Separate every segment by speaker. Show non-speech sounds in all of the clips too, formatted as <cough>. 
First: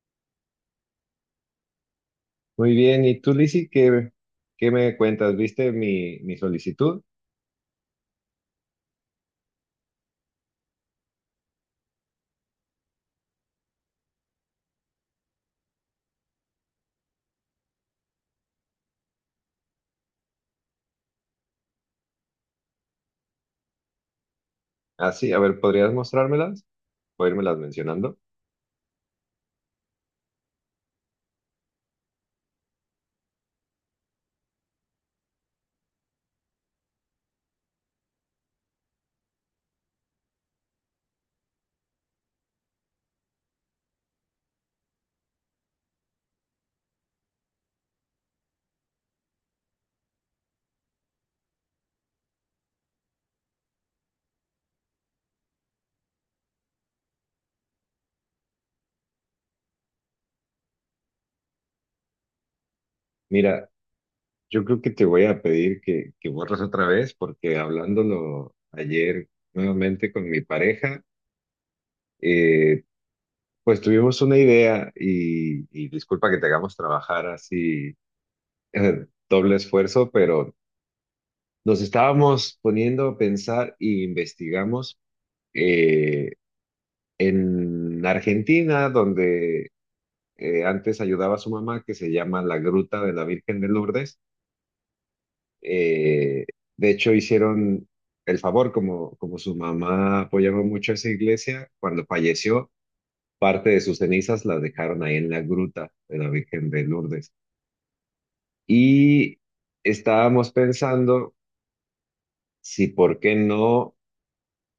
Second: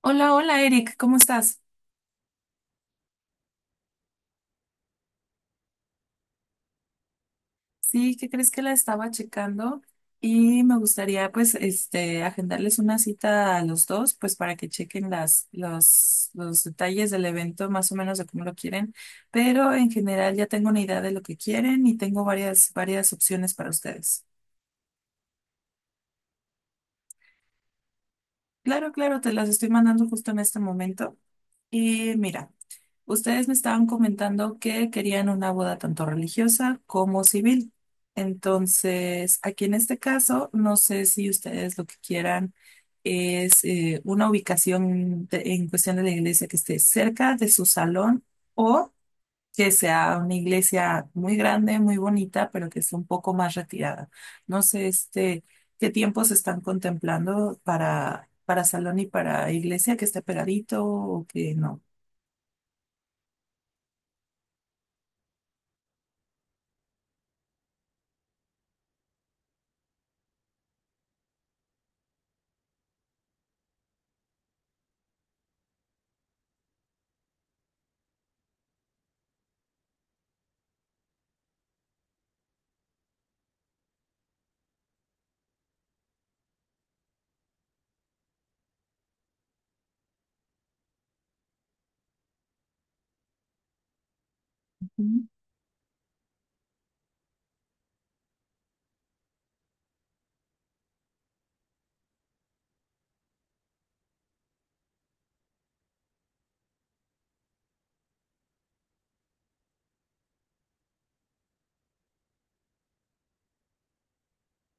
Speaker 1: Hola, hola Eric, ¿cómo estás?
Speaker 2: Muy bien, ¿y tú, Lizzy, qué me cuentas? ¿Viste mi solicitud?
Speaker 1: Sí, ¿qué crees que la estaba checando? Y me gustaría pues agendarles una cita a los dos pues para que chequen los detalles del evento más o menos de cómo lo quieren, pero en general ya tengo una idea de lo que quieren y tengo varias opciones para ustedes.
Speaker 2: Ah, sí, a ver, ¿podrías mostrármelas o írmelas mencionando?
Speaker 1: Claro, claro, te las estoy mandando justo en este momento. Y mira, ustedes me estaban comentando que querían una boda tanto religiosa como civil. Entonces, aquí en este caso, no sé si ustedes lo que quieran es una ubicación en cuestión de la iglesia que esté cerca de su salón o que sea una iglesia muy grande, muy bonita, pero que esté un poco más retirada. No sé, qué tiempos están contemplando para salón y para iglesia, que esté pegadito o que no.
Speaker 2: Mira, yo creo que te voy a pedir que borres otra vez porque hablándolo ayer nuevamente con mi pareja, eh, pues tuvimos una idea y disculpa que te hagamos trabajar así, doble esfuerzo, pero nos estábamos poniendo a pensar y investigamos. eh, en Argentina, donde antes ayudaba a su mamá, que se llama la Gruta de la Virgen de Lourdes.
Speaker 1: Ujú.
Speaker 2: Eh, de hecho, hicieron el favor, como su mamá apoyaba mucho a esa iglesia, cuando falleció, parte de sus cenizas las dejaron ahí en la Gruta de la Virgen de Lourdes. Y estábamos pensando si, ¿por qué no?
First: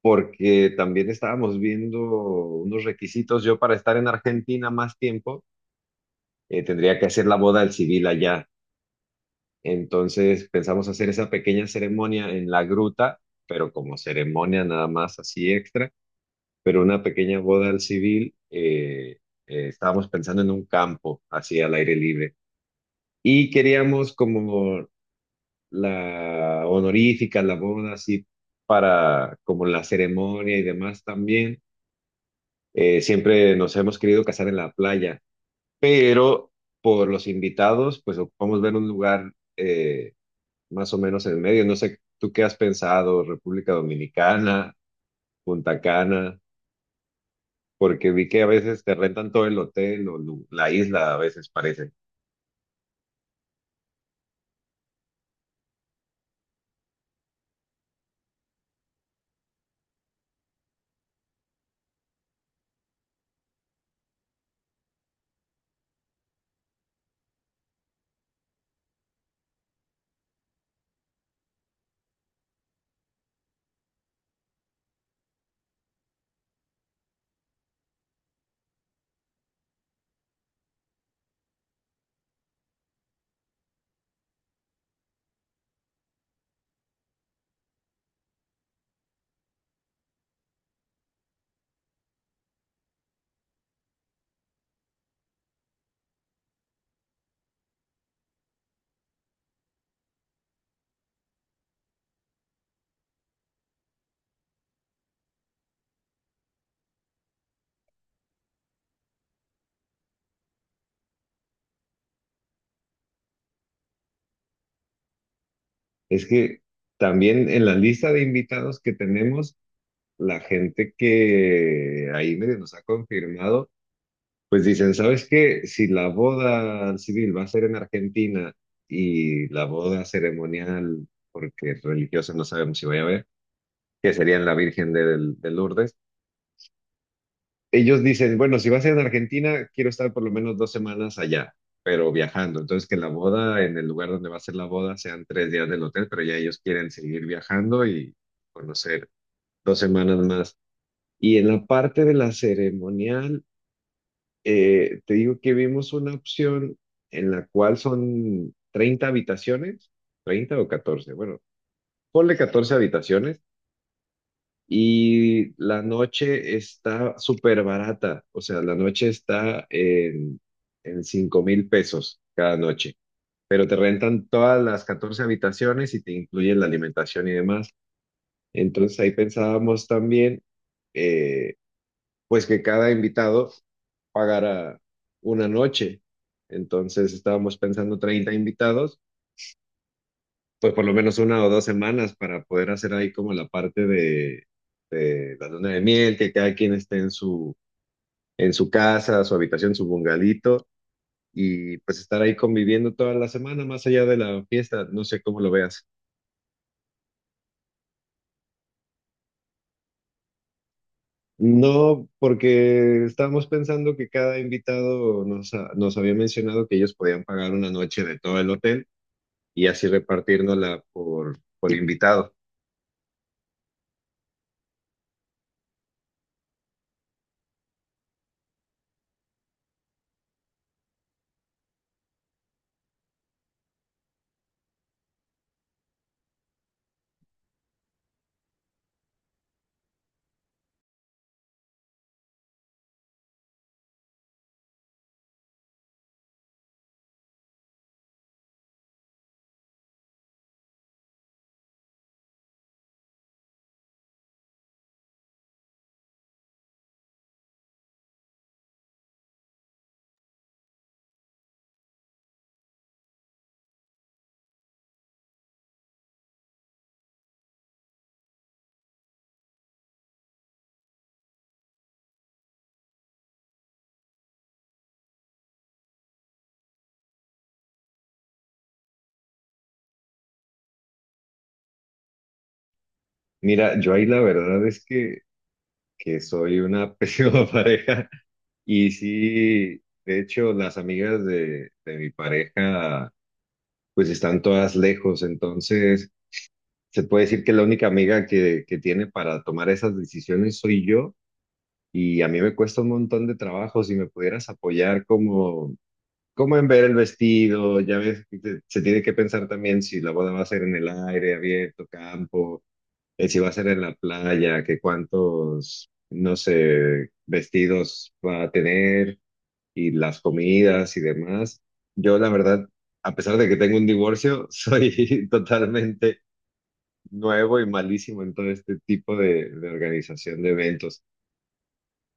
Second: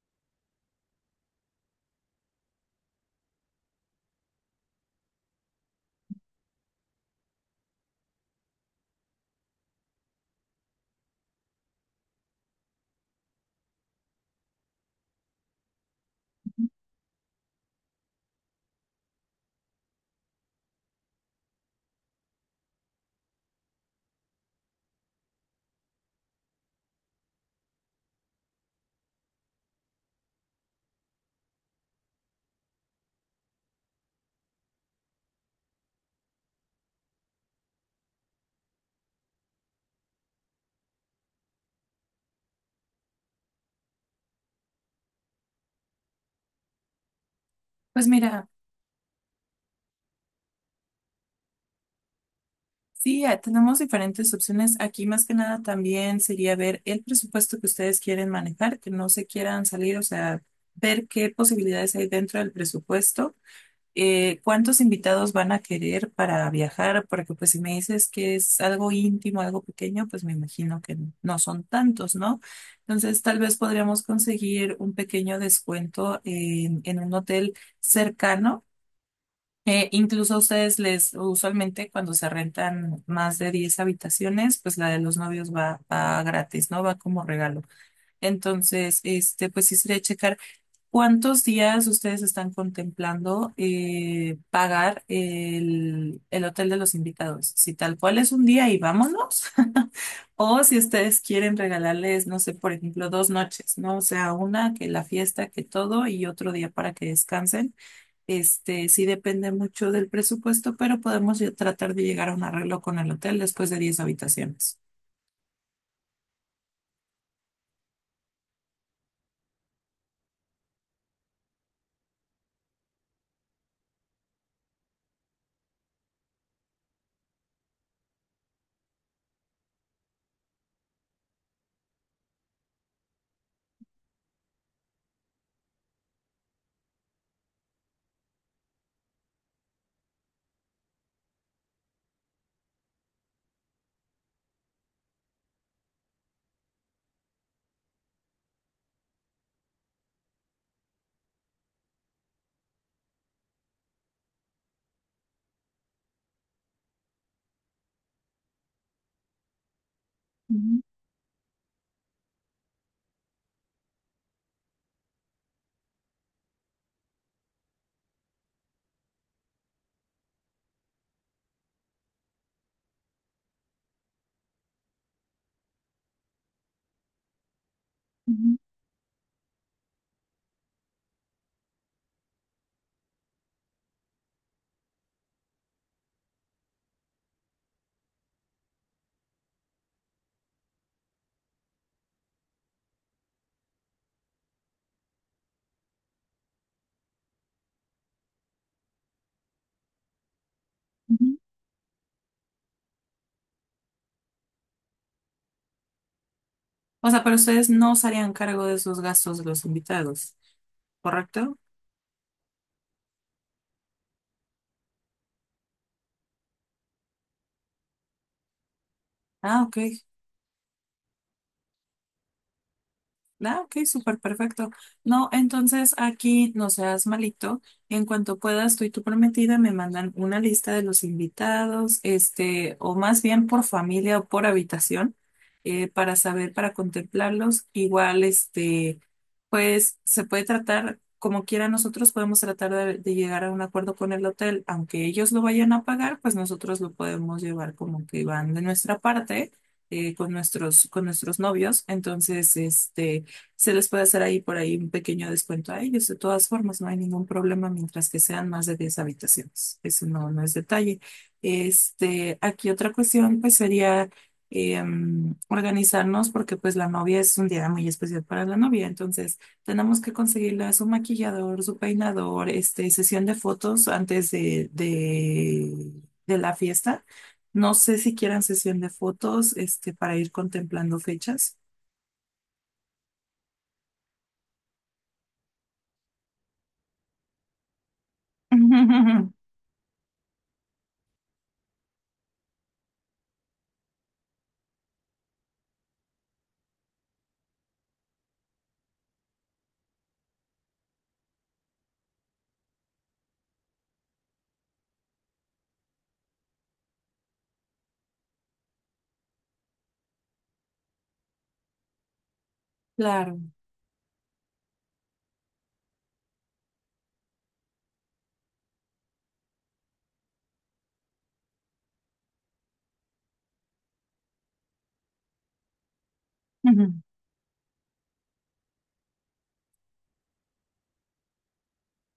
Speaker 2: Porque también estábamos viendo unos requisitos yo para estar en Argentina más tiempo tendría que hacer la boda al civil allá. Entonces pensamos hacer esa pequeña ceremonia en la gruta, pero como ceremonia nada más así extra, pero una pequeña boda al civil, estábamos pensando en un campo, así al aire libre. Y queríamos como la honorífica, la boda así para como la ceremonia y demás también. Siempre nos hemos querido casar en la playa, pero por los invitados, pues ocupamos ver un lugar más o menos en el medio. No sé, ¿tú qué has pensado? República Dominicana, Punta Cana,
Speaker 1: Pues
Speaker 2: porque vi que a
Speaker 1: mira,
Speaker 2: veces te rentan todo el hotel o la isla, a veces parece.
Speaker 1: sí, tenemos diferentes opciones. Aquí más que nada también sería ver el presupuesto que ustedes quieren manejar, que no se quieran salir, o sea, ver qué posibilidades hay dentro del presupuesto ¿cuántos invitados van a querer para viajar? Porque pues si me dices que es algo íntimo, algo pequeño, pues me imagino que no son tantos, ¿no? Entonces tal vez podríamos conseguir un pequeño descuento en un hotel cercano. Incluso a ustedes usualmente cuando se rentan más de 10 habitaciones, pues la de los novios va gratis, ¿no? Va como regalo. Entonces, pues sí sería checar. ¿Cuántos días ustedes están contemplando pagar el hotel de los invitados? Si tal cual es un día y vámonos, <laughs> o si ustedes quieren regalarles, no sé, por ejemplo, 2 noches, ¿no? O sea, una que la fiesta, que todo, y otro día para que descansen. Sí depende mucho del presupuesto, pero podemos ya tratar de llegar a un arreglo con el hotel después de 10 habitaciones.
Speaker 2: Es que también en la lista de invitados que tenemos, la gente que ahí medio nos ha confirmado, pues dicen, ¿sabes qué? Si la boda civil va a ser en Argentina y la boda ceremonial, porque religiosa no sabemos si voy a ver, que sería en la Virgen de Lourdes, ellos dicen, bueno, si va a ser en Argentina, quiero estar por lo menos 2 semanas allá, pero viajando. Entonces, que la boda, en el lugar donde va a ser la boda, sean 3 días del hotel, pero ya ellos quieren seguir viajando y conocer 2 semanas más. Y en la parte de la ceremonial, te digo que vimos una opción en la cual son 30 habitaciones, 30 o 14. Bueno, ponle 14 habitaciones. Y la noche está súper barata, o sea, la noche está en 5,000 pesos cada noche, pero te rentan todas las 14 habitaciones y te incluyen la alimentación y demás. Entonces ahí pensábamos también, eh, pues que cada invitado pagara una noche. Entonces estábamos pensando 30 invitados pues por lo menos una o dos semanas para poder hacer ahí como la parte de, la luna de miel, que cada quien esté en su casa, su habitación, su bungalito,
Speaker 1: Ujú.
Speaker 2: y pues estar ahí conviviendo toda la semana, más allá de la fiesta, no sé cómo lo veas.
Speaker 1: O sea, pero ustedes no se harían cargo de esos gastos de los invitados, ¿correcto?
Speaker 2: No, porque estábamos pensando que cada invitado nos había mencionado que ellos podían pagar una noche de todo el hotel
Speaker 1: Ah,
Speaker 2: y
Speaker 1: ok.
Speaker 2: así repartirnosla por invitado.
Speaker 1: Ah, ok, súper perfecto. No, entonces aquí no seas malito. En cuanto puedas, tú y tu prometida me mandan una lista de los invitados, o más bien por familia o por habitación, para saber, para contemplarlos. Igual, pues se puede tratar, como quiera, nosotros podemos tratar de llegar a un acuerdo con el hotel, aunque ellos lo vayan a pagar, pues nosotros lo podemos llevar como que van de nuestra parte. Con nuestros novios. Entonces, se les puede hacer ahí por ahí un pequeño descuento a ellos. De todas formas, no hay ningún problema mientras que sean más de 10 habitaciones. Eso no es detalle. Aquí otra cuestión pues sería organizarnos porque pues la novia es un día muy especial para la novia. Entonces, tenemos que conseguirle su maquillador, su peinador, sesión de fotos antes de la fiesta. No sé si quieran sesión de fotos, para ir contemplando fechas.
Speaker 2: Mira, yo ahí la verdad es que soy una <laughs> pésima pareja. Y
Speaker 1: <laughs>
Speaker 2: sí, de hecho, las amigas de mi pareja, pues están todas lejos, entonces se puede decir que la única amiga que tiene para tomar esas decisiones soy yo, y a mí me cuesta un montón de trabajo si me pudieras apoyar como en ver el vestido, ya ves, que se tiene que pensar también si la boda va a ser en el aire, abierto, campo, si
Speaker 1: Claro.
Speaker 2: va a ser en la playa, que cuántos, no sé, vestidos va a tener y las comidas y demás. Yo, la verdad, a pesar de que tengo un divorcio, soy <laughs> totalmente
Speaker 1: Ujú.
Speaker 2: nuevo y malísimo en todo este tipo de organización de eventos.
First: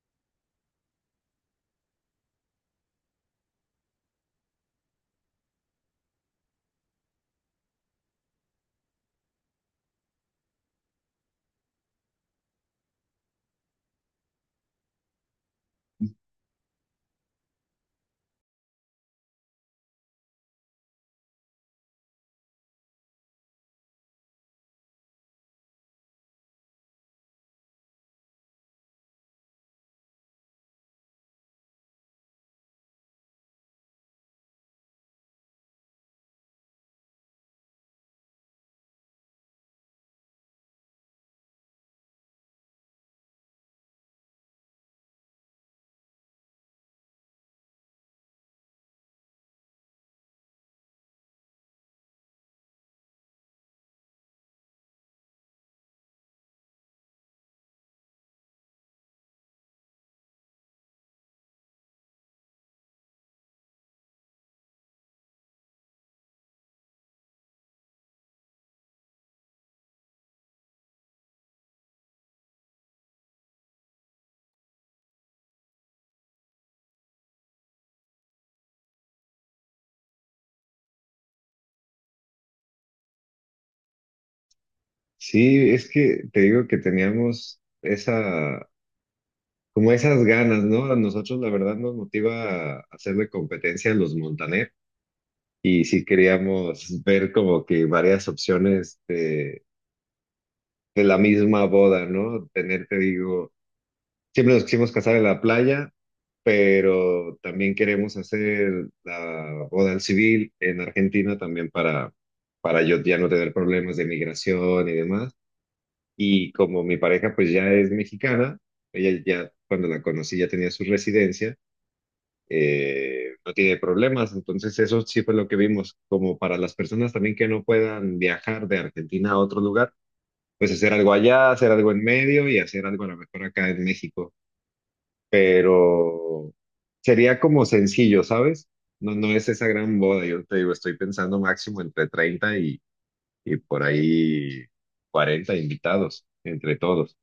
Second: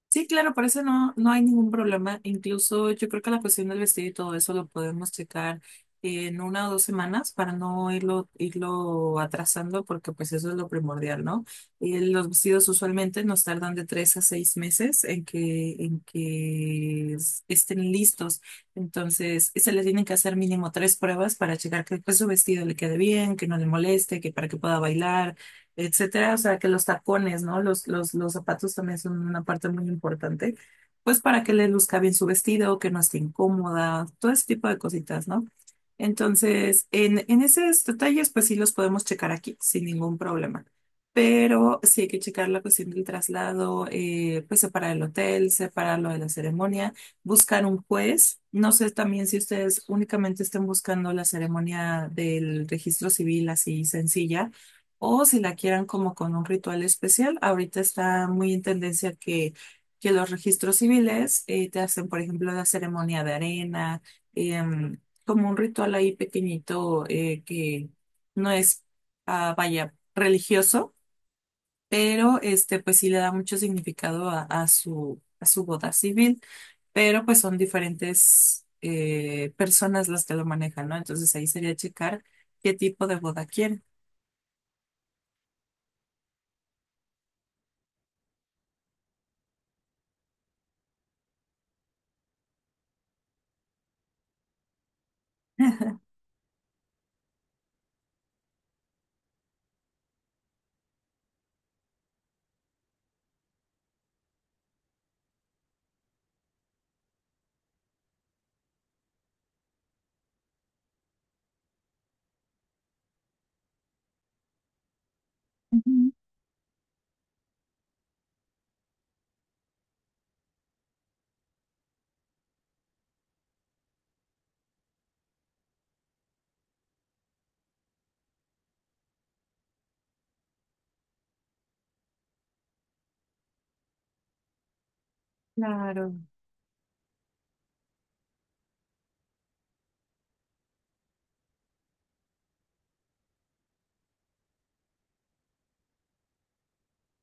Speaker 1: Sí, claro, por eso no hay ningún problema. Incluso yo creo que la cuestión del vestido y todo eso lo podemos checar en una o 2 semanas para no irlo atrasando, porque pues eso es lo primordial, ¿no? Los vestidos usualmente nos tardan de 3 a 6 meses en que estén listos. Entonces, se le tienen que hacer mínimo tres pruebas para checar que pues, su vestido le quede bien, que no le moleste, que para que pueda bailar etcétera. O sea, que los tacones, ¿no? Los zapatos también son una parte muy importante, pues para que le luzca bien su vestido, que no esté incómoda, todo ese tipo de cositas, ¿no? Entonces, en esos detalles, pues sí los podemos checar aquí sin ningún problema. Pero sí hay que checar la cuestión del traslado, pues separar el hotel, separar lo de la ceremonia, buscar un juez. No sé también si ustedes únicamente estén buscando la ceremonia del registro civil así sencilla o si la quieran como con un ritual especial, ahorita está muy en tendencia que los registros civiles te hacen, por ejemplo, la ceremonia de arena, em, como un ritual ahí pequeñito que no es, ah, vaya, religioso, pero pues sí le da mucho significado a su boda civil, pero pues son diferentes personas las que lo manejan, ¿no? Entonces ahí sería checar qué tipo de boda quieren.
Speaker 2: Sí, es que te digo que teníamos como esas ganas, ¿no? A nosotros, la verdad, nos motiva a hacerle competencia a los Montaner y sí queríamos ver como que varias opciones de la misma boda, ¿no? Tener, te digo. Siempre nos quisimos casar en la playa, pero también queremos hacer la boda al civil en Argentina también para yo ya no tener problemas de migración y demás.
Speaker 1: Ujú.
Speaker 2: Y como mi pareja pues ya es mexicana, ella ya cuando la conocí ya tenía su residencia, no tiene problemas. Entonces eso sí fue lo que vimos, como para las personas también que no puedan viajar de Argentina a otro lugar, pues hacer algo allá, hacer algo en medio y hacer algo a lo mejor acá en México,
Speaker 1: Claro.
Speaker 2: pero sería como sencillo, ¿sabes? No, no es esa gran boda, yo te digo, estoy pensando máximo entre 30 y por ahí 40 invitados, entre todos,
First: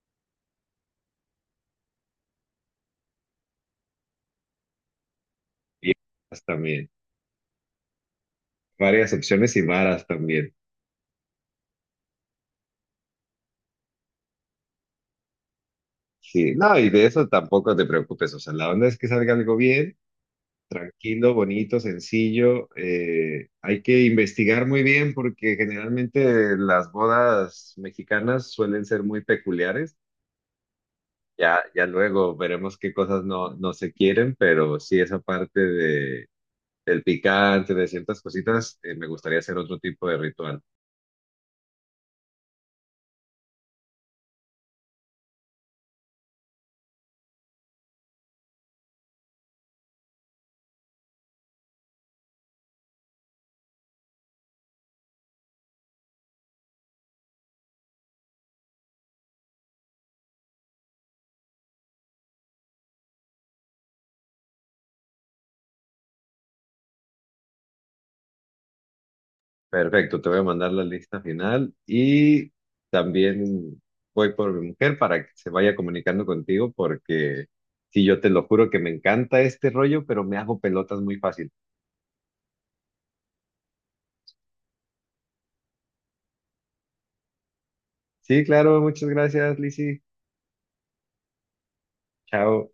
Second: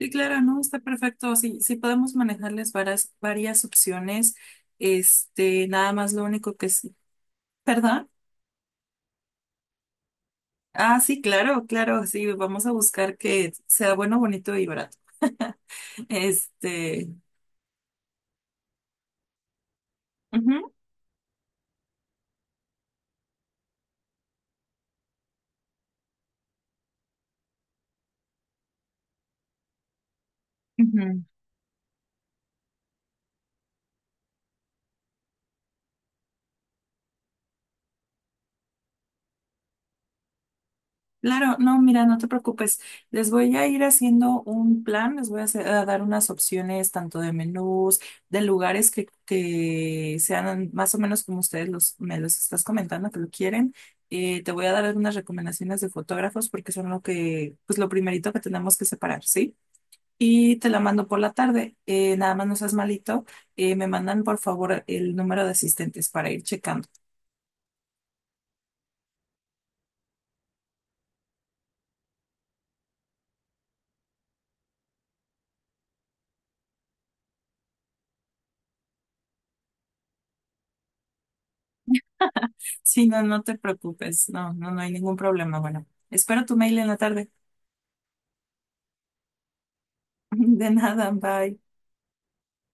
Speaker 1: Sí, claro, ¿no? Está perfecto. Sí, sí podemos manejarles varias opciones.
Speaker 2: y
Speaker 1: Nada más lo
Speaker 2: varas
Speaker 1: único que
Speaker 2: también,
Speaker 1: sí. ¿Perdón?
Speaker 2: varias opciones y varas también.
Speaker 1: Ah, sí, claro, claro. Sí, vamos a buscar que sea bueno, bonito y barato. <laughs>
Speaker 2: Sí, no, y de
Speaker 1: Este.
Speaker 2: eso tampoco te preocupes, o sea, la onda es que salga algo bien,
Speaker 1: Ujú,
Speaker 2: tranquilo, bonito, sencillo, hay que investigar muy bien porque generalmente las bodas mexicanas suelen ser muy peculiares.
Speaker 1: ujú.
Speaker 2: Ya, ya luego veremos qué cosas no, no se quieren, pero sí esa parte del picante, de ciertas cositas, me gustaría hacer otro tipo de ritual.
Speaker 1: Claro, no, mira, no te preocupes. Les voy a ir haciendo un plan, les voy a dar unas opciones tanto de menús, de lugares que sean más o menos como ustedes me los estás comentando que lo quieren. Te voy a dar algunas recomendaciones de fotógrafos porque son lo que, pues lo primerito que tenemos que separar, ¿sí? Y te la mando por la tarde. Nada más no seas malito. Me mandan por favor el número de asistentes para ir checando.
Speaker 2: Perfecto, te voy a mandar la lista final y también voy por mi mujer para que se vaya comunicando contigo porque sí, yo te lo juro que me encanta este rollo, pero me hago pelotas muy fácil.
Speaker 1: Sí, no, no te preocupes. No, no, no hay ningún problema. Bueno, espero tu mail en la tarde.
Speaker 2: Sí, claro, muchas gracias, Lizzy.
Speaker 1: <laughs> De nada, bye.
Speaker 2: Chao.